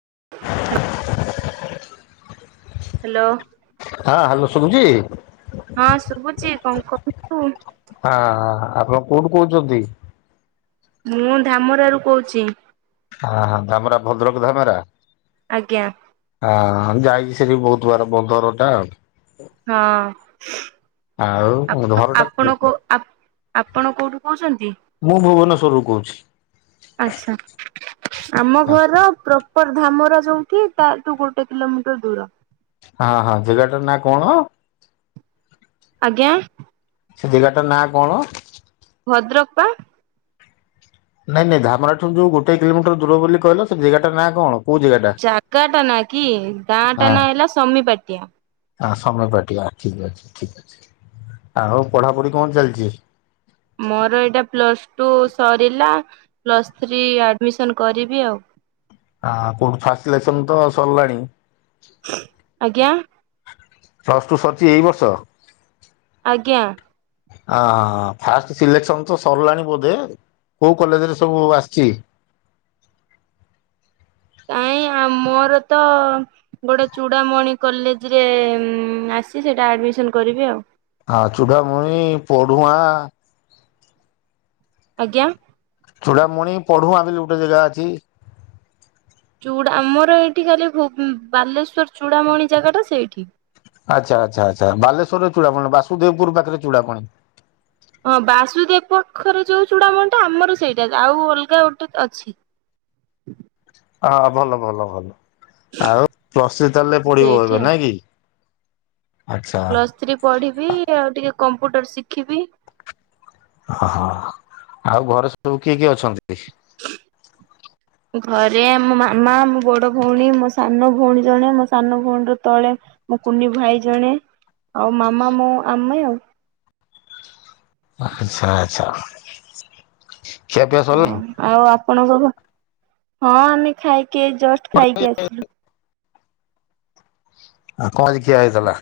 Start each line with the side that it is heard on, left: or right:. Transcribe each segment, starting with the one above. right: [inaudible] Hello
left: ହା hello ସୁବୁଚି
right: ହଁ ଶୁଭୁଛି କଣ କୁହନ୍ତୁ
left: ହଁ ଆପଣ କୋଉଠୁ କହୁଛନ୍ତି।
right: ମୁଁ ଧାମରାରୁ କହୁଛି।
left: ଆହା ଧାମରା ଭଦ୍ରକ ଧାମେରା
right: ଆଜ୍ଞା
left: ଆ ଯାଇଛି ସେଠି ବହୁତ ବାର ବଦର ଟା
right: ହଁ
left: ଆଉ ଘର ଟା
right: ଆ ଆପଣ କୋଉଠୁ କହୁଛନ୍ତି।
left: ମୁଁ ଭୁବନେଶ୍ଵରରୁ କହୁଛି।
right: ଆଛା ଆମ ଘର ପ୍ର ପର ଧାମରା ଯୋଉଠି ତା ତୁ ଗୋଟେ କିଲୋମିଟର ଦୂର।
left: ହଁ ହଁ ଜାଗାଟା ନାଁ କଣ
right: ଆଜ୍ଞା
left: ସେ ଜେଗାଟା ନାଁ କଣ।
right: ଭଦ୍ରକ ପା।
left: ନାଇଁ ନାଇ ଧାମରାଠୁ ଯୋଉ ଗୋଟେ କିଲୋମିଟର ଦୂର ବୋଲି କହିଲ ସେ ଜେଗା ନା କଣ। କୋଉ ଜାଗାଟା?
right: ଜାଗା ଟା ନା କି ଗାଁ ଟା
left: ହଁ
right: ନା ହେଲା ସମିପାଟିଆ।
left: ହଁ ସମିପାଟିଆ ଠିକ ଅଛି ଠିକ ଅଛି ଆଉ ପଢାପଢି କଣ ଚାଲିଛି।
right: ମୋର ଏଇଟା ପ୍ଲସ୍ ଟୁ ସରିଲା ପ୍ଲସ୍ ଥ୍ରୀ ଆଡମିସନ କରିବି ଆଉ।
left: ଆ କୋଉଠୁ ଫାଷ୍ଟ ସିଲେକସନ୍ ତ ସରିଲାଣି।
right: ଆଜ୍ଞା।
left: ପ୍ଲସ୍ ଟୁ ସରିଛି ଏଇ ବର୍ଷ।
right: ଆଜ୍ଞା।
left: ଆ‌ ହଁ ଫାଷ୍ଟ ସିଲେକ୍ସନ ତ ସରିଲାଣି ବୋଧେ କୋଉ କଲେଜରେ ସବୁ ଆସିଛି।
right: କାଇଁ ଆ ମୋର ତ। ଗୋଟେ ଚୂଡ଼ାମଣି କଲେଜରେ ଆସିଚି ସେଇଟା ଆଡମିସନ କରିବି ଆଉ।
left: ଆ ଚୁଡ଼ାମୁଣି ପୋଢୁଆଁ।
right: ଆଜ୍ଞା।
left: ଚୁଡ଼ାମଣି ପଢୁଆଁ ବୋଲି ଗୋଟେ ଜାଗା ଅଛି।
right: ଚୁଡା ଆମର ଏଇଠି ଖାଲି ଭୁବ୍ ବାଲେଶ୍ୱର ଚୂଡ଼ାମଣି ଜାଗାଟା ସେଇଠି।
left: ଆଚ୍ଛା ଆଚ୍ଛ ଆଛା ବାଲେଶ୍ୱର ରେ ଚୁଡାମୁଣୀ ନୁଅ ବାସୁଦେବ ପୁରୁ ପାଖରେ ଚୁଡ଼ାମୁଣି।
right: ହଁ ବାସୁଦେବ ପୁରୁ ପାଖରେ ଯୋଉ ଚୁଡା ମଣି ଟା ଆମର ସେଇଟା ଆଉ ଅଲଗା ଗୋଟେ ଅଛି।
left: ଆଃ ଭଲ ଭଲ ଭଲ। ଆଉ ପ୍ଲସ୍ ଥ୍ରୀ ତାହେଲେ ପଡିବ
right: ସେଇଠି
left: ଏବେ
right: ଆଉ
left: ନାଇଁ କି ଆଛା।
right: ସେଠି ପଢିବି ଆଉ ଟିକେ କମ୍ପ୍ୟୁଟର ଶିଖିବି।
left: ହଁ ଆଉ ଘରେ ସବୁ କିଏ କିଏ ଅଛନ୍ତି।
right: ଘରେ ମୋ ମାମା ମୋ ବଡ ଭଉଣୀ ମୋ ସାନ ଭଉଣୀ ଜଣେ ମୋ ସାନ ଭଉଣୀର ତଳେ। ମୁଁ କୁନି ଭାଇ ଜଣେ ଆଉ ମାମା ମୋ ଆମେ ଆଉ।
left: ଆଛା ଆଚ୍ଛା। ଖିଆ ପିଆ
right: ହଁ
left: ସରିଲାଇଁ।
right: ଆଉ ଆପଣଙ୍କ ଘ ହଁ ଆମେ ଖାଇକି ଏଇ ଜଷ୍ଟ ଖାଇକି ଆସିଲୁ।
left: ଆଉ କଁ ଆଜି ଖିଆ ହେଇଥିଲା।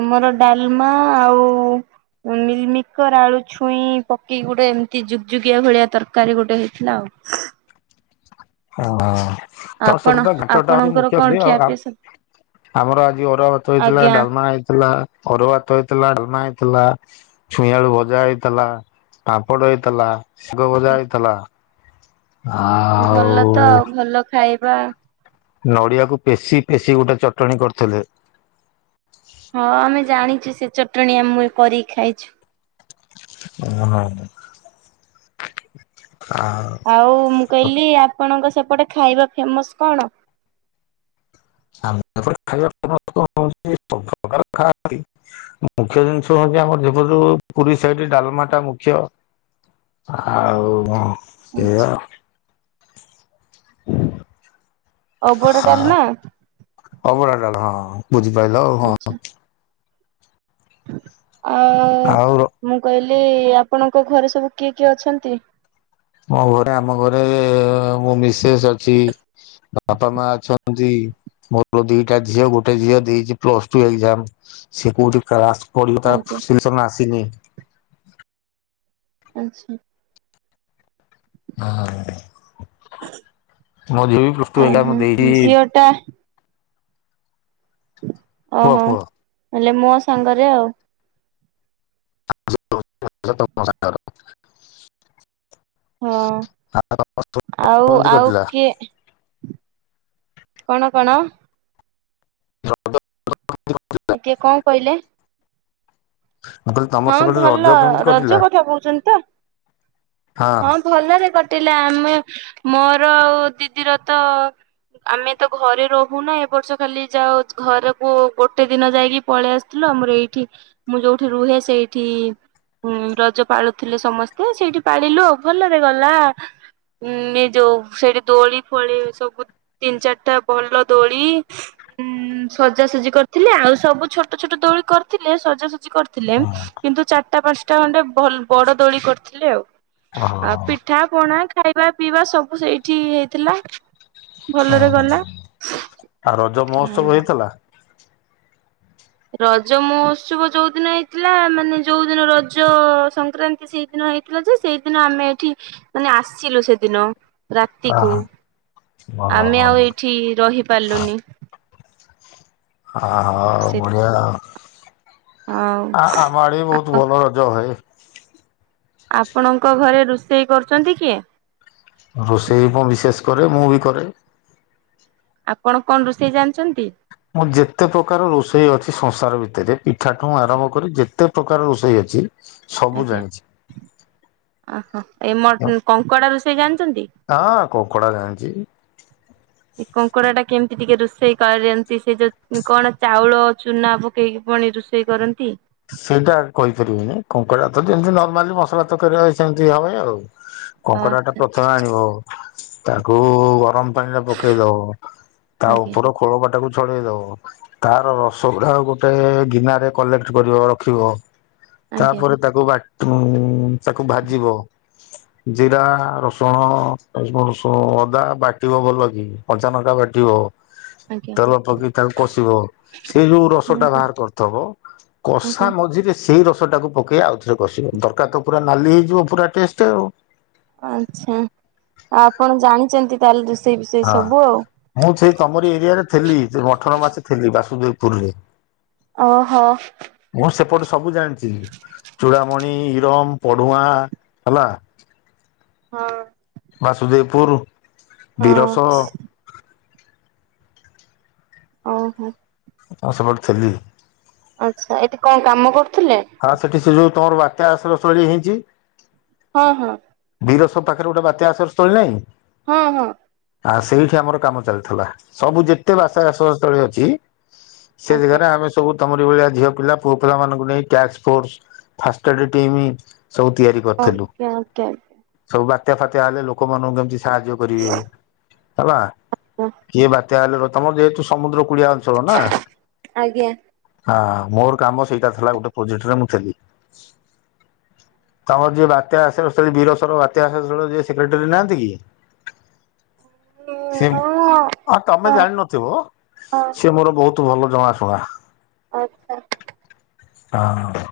right: ଆମର ଡାଲମା ଆଉ। ମିଲମିକର ଆଳୁ ଛୁଇଁ ପକେଇି ଗୋଟେ ଏମିତି ଜୁଗଜୁଗିଆ ଭଳିଆ ତରକାରୀ ଗୋଟେ ହେଇଥିଲା ଆଉ। ହ
left: ଓ ତମ
right: ଆପଣ
left: ସେପଟେ ତ ଘାଣ୍ଟ ଟା ହଉଚି
right: ଆପଣଙ୍କର
left: ମୁଖ୍ୟ
right: କଣ
left: ଖାଦ୍ୟ
right: ଖିଆପିଆ
left: ଆଉ।
right: ସବୁ
left: ଆମର ଆଜି ଅରୁଆ ଭାତ ହେଇଥିଲା
right: ଆଜ୍ଞା
left: ଡାଲମା ହେଇଥିଲା। ଅରୁଆ ଭାତ ହେଇଥିଲା ଡାଲମା ହେଇଥିଲା। ଛୁଇଁଆଳୁ ଭଜା ହେଇଥିଲା ପାମ୍ପଡ ହେଇଥିଲା ଶଗ ଭଜା ହେଇଥିଲା। ଆଉ।
right: ଭଲ ତ ଆଉ ଭଲ ଖାଇବା।
left: ନଡ଼ିଆକୁ ପେଶି ପେଶି ଗୋଟେ ଚଟଣୀ କରିଥିଲେ।
right: ହଁ ଆମେ ଜାଣିଛୁ ସେ ଚଟଣି ଆମୁଏ କରିକି ଖାଇଛୁ।
left: ଓ ହଁ ଆଉ।
right: ଆଉ ମୁଁ କହିଲି, ଆପଣଙ୍କ ସେପଟେ ଖାଇବା ଫେମସ୍ କଣ?
left: ଆମ ଏପଟେ ଖାଇବା ଫେମସ କଣ ହଉଛି ସବୁ ପ୍ରକାର ଖାଆନ୍ତି। ମୁଖ୍ୟ ଜିନିଷ ହଉଛି, ଆମର ଏ ପଟେ ଯୋଉ ପୁରୀ ସାଇଡ ରେ ଡାଲମା ଟା ମୁଖ୍ୟ। ଆଉ ଏଇଆ ଆଉ। [inaudible]
right: ଅଭଡ଼ା ଡାଲମା।
left: ଅଭଡ଼ା ଡାଲମା ହଁ ବୁଝିପାରିଲ ଆଉ ହଁ।
right: ଆଚ୍ଛା। ଆଉ ମୁଁ କହିଲି ଆପଣଙ୍କ ଘରେ ସବୁ କିଏ କିଏ ଅଛନ୍ତି?
left: ମୋ ଘରେ ଆମ ଘରେ ମୁଁ ମିସେସ୍ ଅଛି। ବାପା, ମା ଅଛନ୍ତି। ମୋର ତ ଦିଟା ଝିଅ ଗୋଟେ ଝିଅ ଦେଇଛି ପ୍ଲସ ଟୁ ଏକ୍ଜାମ। ସେ କୋଉଠି କ୍ଲାସ ପଢିବ ତା
right: ଆଜ୍ଞା
left: ସିଲେସନ ଆସିନି।
right: ଆଚ୍ଛା।
left: ମୋ ଝିଅ ବି ପ୍ଲସ୍ ଟୁ
right: ଓହୋ
left: ଏକ୍ସାମ ଦେଇଛି।
right: ଝିଅ ଟା
left: କୁହ
right: ଓହୋ,
left: କୁହ
right: ହେଲେ ମୋ ସାଙ୍ଗରେ ଆଉ।
left: [inaudible]
right: ହଁ ଆଉ
left: କେମିତି
right: ଆଉ
left: କଟିଲା
right: କିଏ। କଣ କଣ?
left: [inaudible]
right: କିଏ କଣ କହିଲେ?
left: [unintelligible]
right: ହଁ
left: ରଜ
right: ଭଲ,
left: କେମିତି
right: ରଜ
left: କଟିଲା
right: କଥା କହୁଛନ୍ତି ତ? ହଁ ଭଲରେ କଟିଲା ଆମେ ମୋର ଆଉ ଦିଦିର ତ ଆମେ ତ ଘରେ ରହୁନା ଏ ବର୍ଷ ଖାଲି ଯାଉ ଘରକୁ ଗୋଟେ ଦିନ ଯାଇକି ପଳେଇ ଆସ ଥିଲୁ ଆମର ଏଇଠି ମୁଁ ଯୋଉଠି ରୁହେ ସେଇଠି। ହୁଁ ରଜ ପାଳୁଥିଲେ ସମସ୍ତେ ସେଇଠି ପାଳିଲୁ ଆଉ ଭଲରେ ଗଲା ଉଁ ଏ ଯୋଉ ସେଠି ଦୋଳି ଫୋଳି ସବୁ ତିନି ଚାରିଟା ଭଲ ଦୋଳି। ଉଁ ସଜାସଜି କରିଥିଲେ, ଆଉ ସବୁ ଛୋଟ ଛୋଟ ଦୋଳି କରିଥିଲେ ସଜାସଜି କରିଥିଲେ। କିନ୍ତୁ ଚାରିଟା ପାଞ୍ଚଟା ଖଣ୍ଡେ ବଡ ଦୋଳି କରିଥିଲେ ଆଉ। ପିଠା ପଣା ଖାଇବା, ପିଇବା ସବୁ ସେଇଠି ହେଇଥିଲା। ଭଲରେ
left: ଓହୋ
right: ଗଲା।
left: ଆଉ ରଜ ମହୋତ୍ସବ ହେଇଥିଲା।
right: ରଜ ମହୋତ୍ସବ ଯୋଉ ଦିନ ହେଇଥିଲା, ମାନେ ଯୋଉ ଦିନ ରଜ ସଂକ୍ରାନ୍ତି ସେଇଦିନ ହେଇ ଥିଲା ଯେ, ସେଇଦିନ ଆମେ ଏଠି ମାନେ ଆସିିଲୁ ସେଦିନ। ରାତିକୁ,
left: ଆଉ
right: ଆମେ ଆଉ ଏଇଠି ରହିପାରିଲୁନି।
left: ହଁ, ହଁ
right: ସେ
left: ବଢିଆ
right: ହଉ
left: ଆଉ। ଆମ ଆଡେ ବି ବହୁତ
right: ଆ
left: ଭଲ ରଜ ହୁଏ।
right: ଆପଣଙ୍କ ଘରେ ରୋଷେଇ କରୁଛନ୍ତି କିଏ?
left: ରୋଷେଇ ମୋ ମିସେସ କରେ ମୁଁ ବି କରେ।
right: ଆପଣ କଣ ରୋଷେଇ ଜାଣିଛନ୍ତି?
left: ମୁଁ ଯେତେ ପ୍ରକାର ରୋଷେଇ ଅଛି ସଂସାର ଭିତରେ ପିଠାଠୁ ଆରମ୍ଭ କରି ଯେ ତେ ପ୍ରକାର ରୋଷେଇ ଅଛି। ସବୁ
right: ଆଜ୍ଞା
left: ଜାଣିଛି
right: ଓହୋ ଏ ମ କଙ୍କଡା ରୋଷେଇ ଜାଣିଛନ୍ତି?
left: ହଁ କଙ୍କଡା ଜାଣିଛି।
right: ହ [inaudible] କଙ୍କଡ଼ା ଟା କେମିତି ଟିକେ ରୋଷେଇ କର ଯେମିତି ସେ ଯୋଉ କଣ ଚାଉଳ ଚୁନା ଦେଇକି ପଳେଇଚୁ ସିଏ କରନ୍ତି।
left: ସେଇଟା କହିପାରିବନି କଙ୍କଡା ତ ଯେମତି ନର୍ମାଲି ମସଲା ତ କରିବା ସେମିତି ହବ ଇଏ ଆଉ। କଙ୍କଡାଟା
right: ଆଚ୍ଛା
left: ପ୍ରଥମେ ଆଣିବ ତାକୁ ଗରମ ପାଣିରେ ପକେଇ ଦବ ତା
right: ଆଜ୍ଞା
left: ଉପରୁ ଖୋଳପାଟାକୁ ଛଡେଇ ଦବ ତାର ରସ ଗୁଡା ଗୋଟେ ଗିନାରେ କଲେକ୍ଟ କରିବ ର ରଖିବ
right: ଆଜ୍ଞା
left: ତାପରେ ତାକୁ ବାଟ୍ ଉଁ ତାକୁ ଭାଜିବ। ଜିରା ରସୁଣ ଅଦା [unintelligible] ବାଟିବ ଭଲକି। କଞ୍ଚା ନଙ୍କା ବାଟିବ।
right: ଆଜ୍ଞା
left: ତେଲ ପକେଇକି ତାଙ୍କୁ କଷିବ। ସେ ଯୋଉ ରସଟା
right: ଆଜ୍ଞା
left: ବାହାର କରିଥବ କ
right: ଆଜ୍ଞା।
left: ମଝିରେ ସେଇ ରସଟାକୁ ପକେଇ ଆଉ ଥରେ କଷିବ ତରକାରୀ ତ ପୁରା ନାଲି ହେଇଯିବ ପୁରା ଟେଷ୍ଟ ଆଉ।
right: ଆଚ୍ଛାଂ ଆଉ ଆପଣ ଜାଣିଚନ୍ତି ତାହେଲେ ରୁଷେଇ ପୁଷେଇ
left: ହଁ
right: ସବୁ ଆଉ।
left: ମୁଁ ସେଇ ତମରି ଏରିଆରେ ଥିଲି ସେ ଅଠର ମାସ ଥିଲି ବାସୁଦେବପୁରରେ।
right: ଓହୋ।
left: ମୁଁ ସେପଟ ସବୁ ଜାଣିଚି ଚୂଡାମଣି, ଇରମ୍, ପଡୁଆଁ ହେଲା।
right: ହଁ।
left: ବାସୁଦେବପୁର
right: ହଁ
left: ଦିରସ।
right: ଓହୋ।
left: ତମ ସେପଟେ ଥିଲି।
right: ଆଚ୍ଛା ଏଠି କଣ କାମ କରୁଥିଲେ?
left: ହଁ ସେଠି ସେ ଯୋଉ ତମର ବାତ୍ୟା ଆଶ୍ରୟ ସ୍ଥଳୀ ହେଇଚି।
right: ହଁ ହଁ।
left: ବୀରସ ପାଖରେ ଗୋଟେ ବାତ୍ୟା ଆଶ୍ରୟ ସ୍ଥଳୀ ନାଇଁ?
right: ହଁ ହଁ।
left: ଆ ସେଇଠି ଆମର କାମ ଚାଲିଥିଲା। ସବୁ ଯେତେ ବାଷା ସ ସ୍ଥଳୀ ଅଛି। ସେଇ
right: ଆଜ୍ଞା।
left: ଯାଗାରେ ଆମେ ସବୁ ତମରି ଭଳିଆ ଝିଅ ପିଲା ପୁଅ ପିଲାମାନଙ୍କୁ ନେଇ କ୍ୟାଚ୍ ଫୋର୍ସ ଫାଷ୍ଟେଡ ଟିମ୍ ସବୁ ତିଆରି କରିଥେଲୁ।
right: କ୍ୟାବ୍ କ୍ୟାବ୍ [unintelligible]
left: ସବୁ ବାତ୍ୟା ଫାତ୍ୟା ହେଲେ ଲୋକମାନଙ୍କୁ କେମିତି ସାହାଯ୍ୟ କରିବେ ହେଲା। କିଏ ବା ତ୍ୟା ହେଲେ ର ତମର ଯେହେତୁ ସମୁଦ୍ର କୁଳିଆ ଅଞ୍ଚଳ ନା।
right: ଆଜ୍ଞା
left: ହାଁ ମୋର କାମ ସେଇଟା ଥିଲା ଗୋଟେ ପ୍ରୋଜେକ୍ଟରେ ମୁଁ ଥେଲି଼ ତମର ଯିଏ ବାତ୍ୟା ଆସି [unintelligible] ବୀରସର ବାତ୍ୟା ହେଡର ଯିଏ ସେକ୍ରେଟାରୀ ନାହାନ୍ତି କି। ସିଏ
right: ହଁ
left: ଆ ତମେ
right: ହଁ
left: ଜାଣିନଥିବ
right: ହଁ
left: ସିଏ ମୋର ବୋହୁ ତୁ ଭଲ ଜଣାଶୁଣା।
right: ଆଚ୍ଛା।
left: ଆଁଉ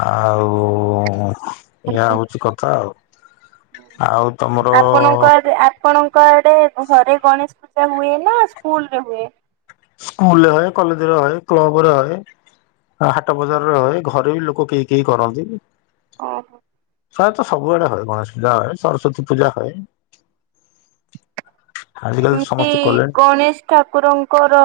left: ଆଉ ଉଁ ଏଇୟା ହୋଉଚି କଥା ଆଉ। ଆଉ ତମର
right: ଆପଣଙ୍କ ଆଡେ ଆପଣଙ୍କ ଆଡେ ଘରେ ଗଣେଶ ପୂଜା ହୁଏ ନା ସ୍କୁଲରେ ହୁଏ?
left: ସ୍କୁଲରେ ହଏ କଲେଜରେ ହଏ କ୍ଲବରେ ହ‌ଏ। ଆ ହାଟ ବଜାରରେ ହୋଏ ଘରେ ବି ଲୋକ କେହି କେହି କରନ୍ତି।
right: ଓହୋ।
left: ପ୍ରାୟତଃ ସବୁଆଡେ ହଏ ଗଣେଶ ପୂଜା ଏ ସରସ୍ଵତୀ ପୂଜା ହଏ। ଆଜିକାଲି ତ ସମସ୍ତେ
right: [unintelligible]
left: କଲେଣି।
right: ଗଣେଶ ଠାକୁରଙ୍କର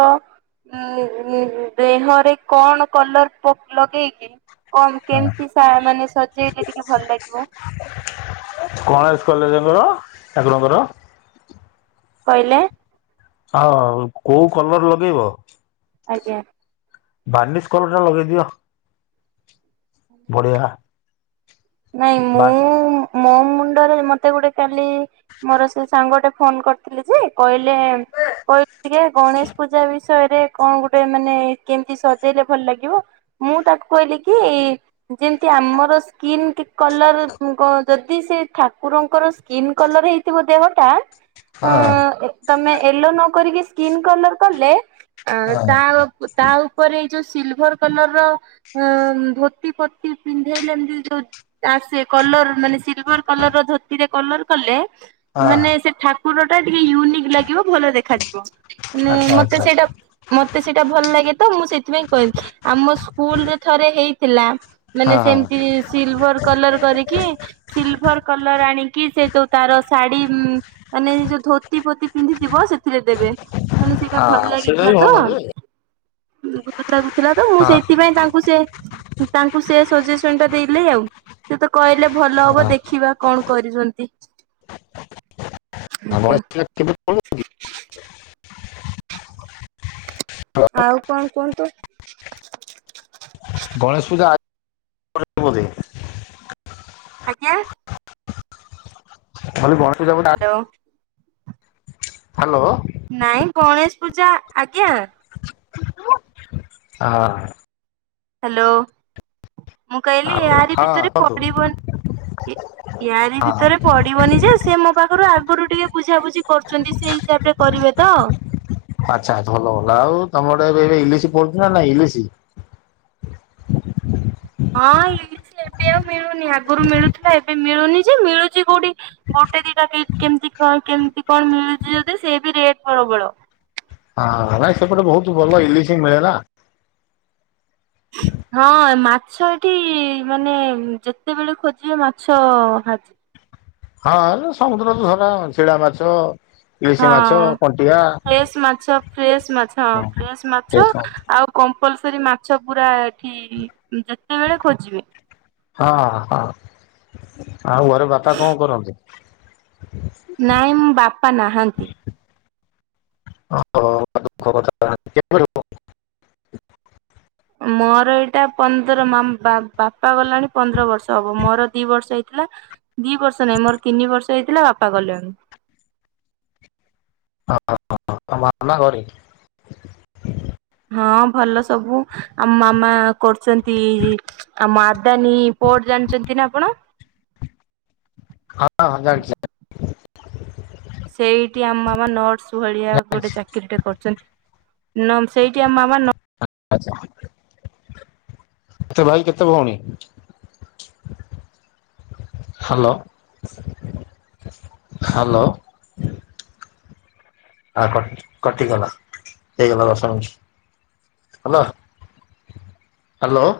right: ଉଁ ଉଁ ଦେହରେ କଣ କଲର ପକ୍ ଲଗେଇକି କମ କେମିତି ସା ମାନେ ସଜେଇଲେ ଟିକେ ଭଲ ଲାଗିବ?
left: [inaudible] ଗଣେଶ କଲେଜଙ୍କର ହବ ଠାକୁରଙ୍କର।
right: କହିଲେ,
left: ଆଉ କୋଉ କଲର ଲଗେଇବ।
right: ଆଜ୍ଞା‌।
left: ବାନିସ କଲରଟା ଲଗେଇ ଦିଅ।
right: ନାଇଁ, ମୁଁ
left: ବା
right: ମୋ ମୁଣ୍ଡରେ, ମତେ ଗୋଟେ କାଲି ମୋର ସେଇ ସାଙ୍ଗଟେ ଫୋନ କରିଥିଲି, ଯେ କହିଲେ କହିଲି, ଟିକେ ଗଣେଶ ପୂଜା ବିଷୟରେ କଣ ଗୋଟେ ମାନେ କେମିତି ସଜେଇଲେ ଭଲ ଲାଗିବ? ମୁଁ ତାକୁ କହିଲି କି ଯେମିତି ଆମର ସ୍କିନ୍ କଲର, ଯଦି ସେ ଠାକୁରଙ୍କର ସ୍କିନ୍ କଲର ହେଇଥିବ ଦେହ ଟା।
left: ହଁ।
right: ତମେ ୟେଲୋ ନ କରି କି ସ୍କିନ୍ କଲର କଲେ? ତା ତା ଉପରେ ଏଇ ଯୋଉ ସିଲଭର କଲର ର ପ ପତି [inaudible] ଆ ସେ କଲର, ମାନେ ସିଲଭର କଲର ର ଧୋତିରେ କଲର କଲେ।
left: ହଁ
right: ମାନେ, ସେ ଠାକୁର ଟା ଟିକେ ୟୁନିକ୍ ଲାଗିବ, ଭଲ ଦେଖାଯିବ, ମାନେ
left: ଆଚ୍ଛା
right: ମତେ
left: ଆଚ୍ଛା
right: ସେଇଟା ମତେ ସେଇଟା ଭଲ ଲାଗେ, ତ ମୁଁ ସେଥିପାଇଁ କହିଲି। ଆମ ସ୍କୁଲରେ ଥରେ ହେଇଥିଲା। ମାନେ,
left: ହଁ ହଁ
right: ସେମିତି ସିଲଭର କଲର କରିକି। ସିଲଭର କଲର ଆଣିକି, ସେ ଯୋଉ ତାର ଶାଢୀ ମାନେ, ଯୋଉ ଧୋତି ଫୋତି ପିନ୍ଧିଥିବ, ସେଥିରେ ଦେବେ। ମାନେ, ସେଇଟା ଭଲ
left: ହଁ ସେଇଟା ବି
right: ଲାଗିଥିଲା ତ!
left: ଭଲ ଯେ
right: [inaudible] ତ, ମୁଁ
left: ହଁ
right: ସେଇଥିପାଇଁ ତାଙ୍କୁ ସେ ତାଙ୍କୁ ସେ ସଜେସନ ଟା ଦେଇଲେ, ଆଉ ସେ ତ କହିଲେ, ଭଲ ହବ
left: ହଁ
right: ଦେଖିବା କଣ? କରିଛନ୍ତି।
left: [inaudible]
right: ଆଉ କଣ କୁହନ୍ତୁ?
left: ଗଣେଶ ପୂଜା। [inaudible]
right: ଆଜ୍ଞା। Hello
left: [inaudible] hello.
right: ନାଇଁ, ଗଣେଶ ପୂଜା ଆଜ୍ଞା।
left: [inaudible]
right: ହ୍ୟାଲୋ, ମୁଁ କହିଲି,
left: ଆଉ
right: ଏହାରି
left: ହଁ
right: ଭିତରେ
left: କୁହନ୍ତୁ।
right: ପଡିବନି। ୟାରି
left: ହଁ
right: ଭିତରେ ପଡିବନି ଯେ। ସେ ମୋ ପାଖରୁ ଆଗରୁ ଟିକେ ବୁଝାବୁଝି କରୁଛନ୍ତି ସେଇ ଖିଆ ପିଆ କରିବେ ତ?
left: ଆଚ୍ଛା ଆଚ୍ଛା, ଭଲ ଭଲ। ଆଉ ତମର ଆଡେ ଏବେ ଇଲିଶ ପଡୁଛିନା? ନାଇଁ, ଇଲିଶି?
right: ହଁ, ଏଇ ଏବେ ଆଉ ମିଳୁନି। ଆଗରୁ ମିଳୁଥିଲା, ଏବେ ମିଳୁନି ଯେ ମିଳୁଛି କୋଉଠି? ଗୋଟେ ଦିଟା କେମତି କେମିତି କଣ ମିଳୁଛି, ଯଦି ସେ ବି ରେଟ୍ ପ୍ରବଳ।
left: ହଁ, ସେପଟେ ବହୁତ ଭଲ ଇଲିଶ ମିଳେ ନା?
right: ହଁ, ମାଛ ଏଠି ମାନେ ଯେତେବେଳେ ଖୋଜିବେ, ମାଛ ହାଜିିବ।
left: ହଁ, ସମୁଦ୍ର ତ ଧରା ଶିଳା ମାଛ। ଇଲିଶି ମାଛ
right: ହଁ,
left: କଣ୍ଟିଆ
right: ଫ୍ରେଶ ମାଛ, ଫ୍ରେଶ ମାଛ। ହଁ, ଫ୍ରେଶ
left: ହଁ
right: ମାଛ! ଆଉ କମ୍ପଲସରି ମାଛ ପୁରା ଏଠି ଯେତେବେଳେ ଖୋଜିବେ ପା
left: ହଁ ହଁ ଆଉ ଘରେ ବାପା କଣ କରନ୍ତି?
right: ନାଇଁ ମୁଁ ବାପା ନାହାଁନ୍ତି।
left: ଓହୋ ଦୁଃଖ କଥା କେବେ ଠୁ?
right: ମୋର ଏଇଟା ପନ୍ଦର ବାପା ବାପା ଗଲେଣି ପନ୍ଦର ବର୍ଷ ହବ ମୋର ଦି ବର୍ଷ ହେଇଥିଲା। ଦି ବର୍ଷ ନାଇଁ ମୋର ତିନି ବର୍ଷ ହେଇଥିଲା ବାପା ଗଲେଣି।
left: [unintelligible]
right: ହଁ ଭଲ ସବୁ ଆମ ମାମା କରୁଛନ୍ତି ଆମ ଆଦାନୀ ପୋଅଟ ଜାଣିଛନ୍ତି ନା ଆପଣ?
left: ହଁ ହଁ ଜାଣିଛି।
right: ସେଇଠି ଆମ ମାମା ନର୍ସ ଭଳିଆ ଗୋଟେ
left: ଜାଣିଛି।
right: ଚାକିରୀ ଟେ କରୁଛନ୍ତି। ନମ୍ ସେଇଠି ଆମ ମାମା ନ
left: ଆଚ୍ଛା କେତେ ଭାଇ କେତେ ଭଉଣୀ? Hello hello. ଆ କଟ୍ କଟିଗଲା ହେଇଗଲା ଦଶ ମିନିଟ୍ ହାଲୋ। ହ୍ୟାଲୋ।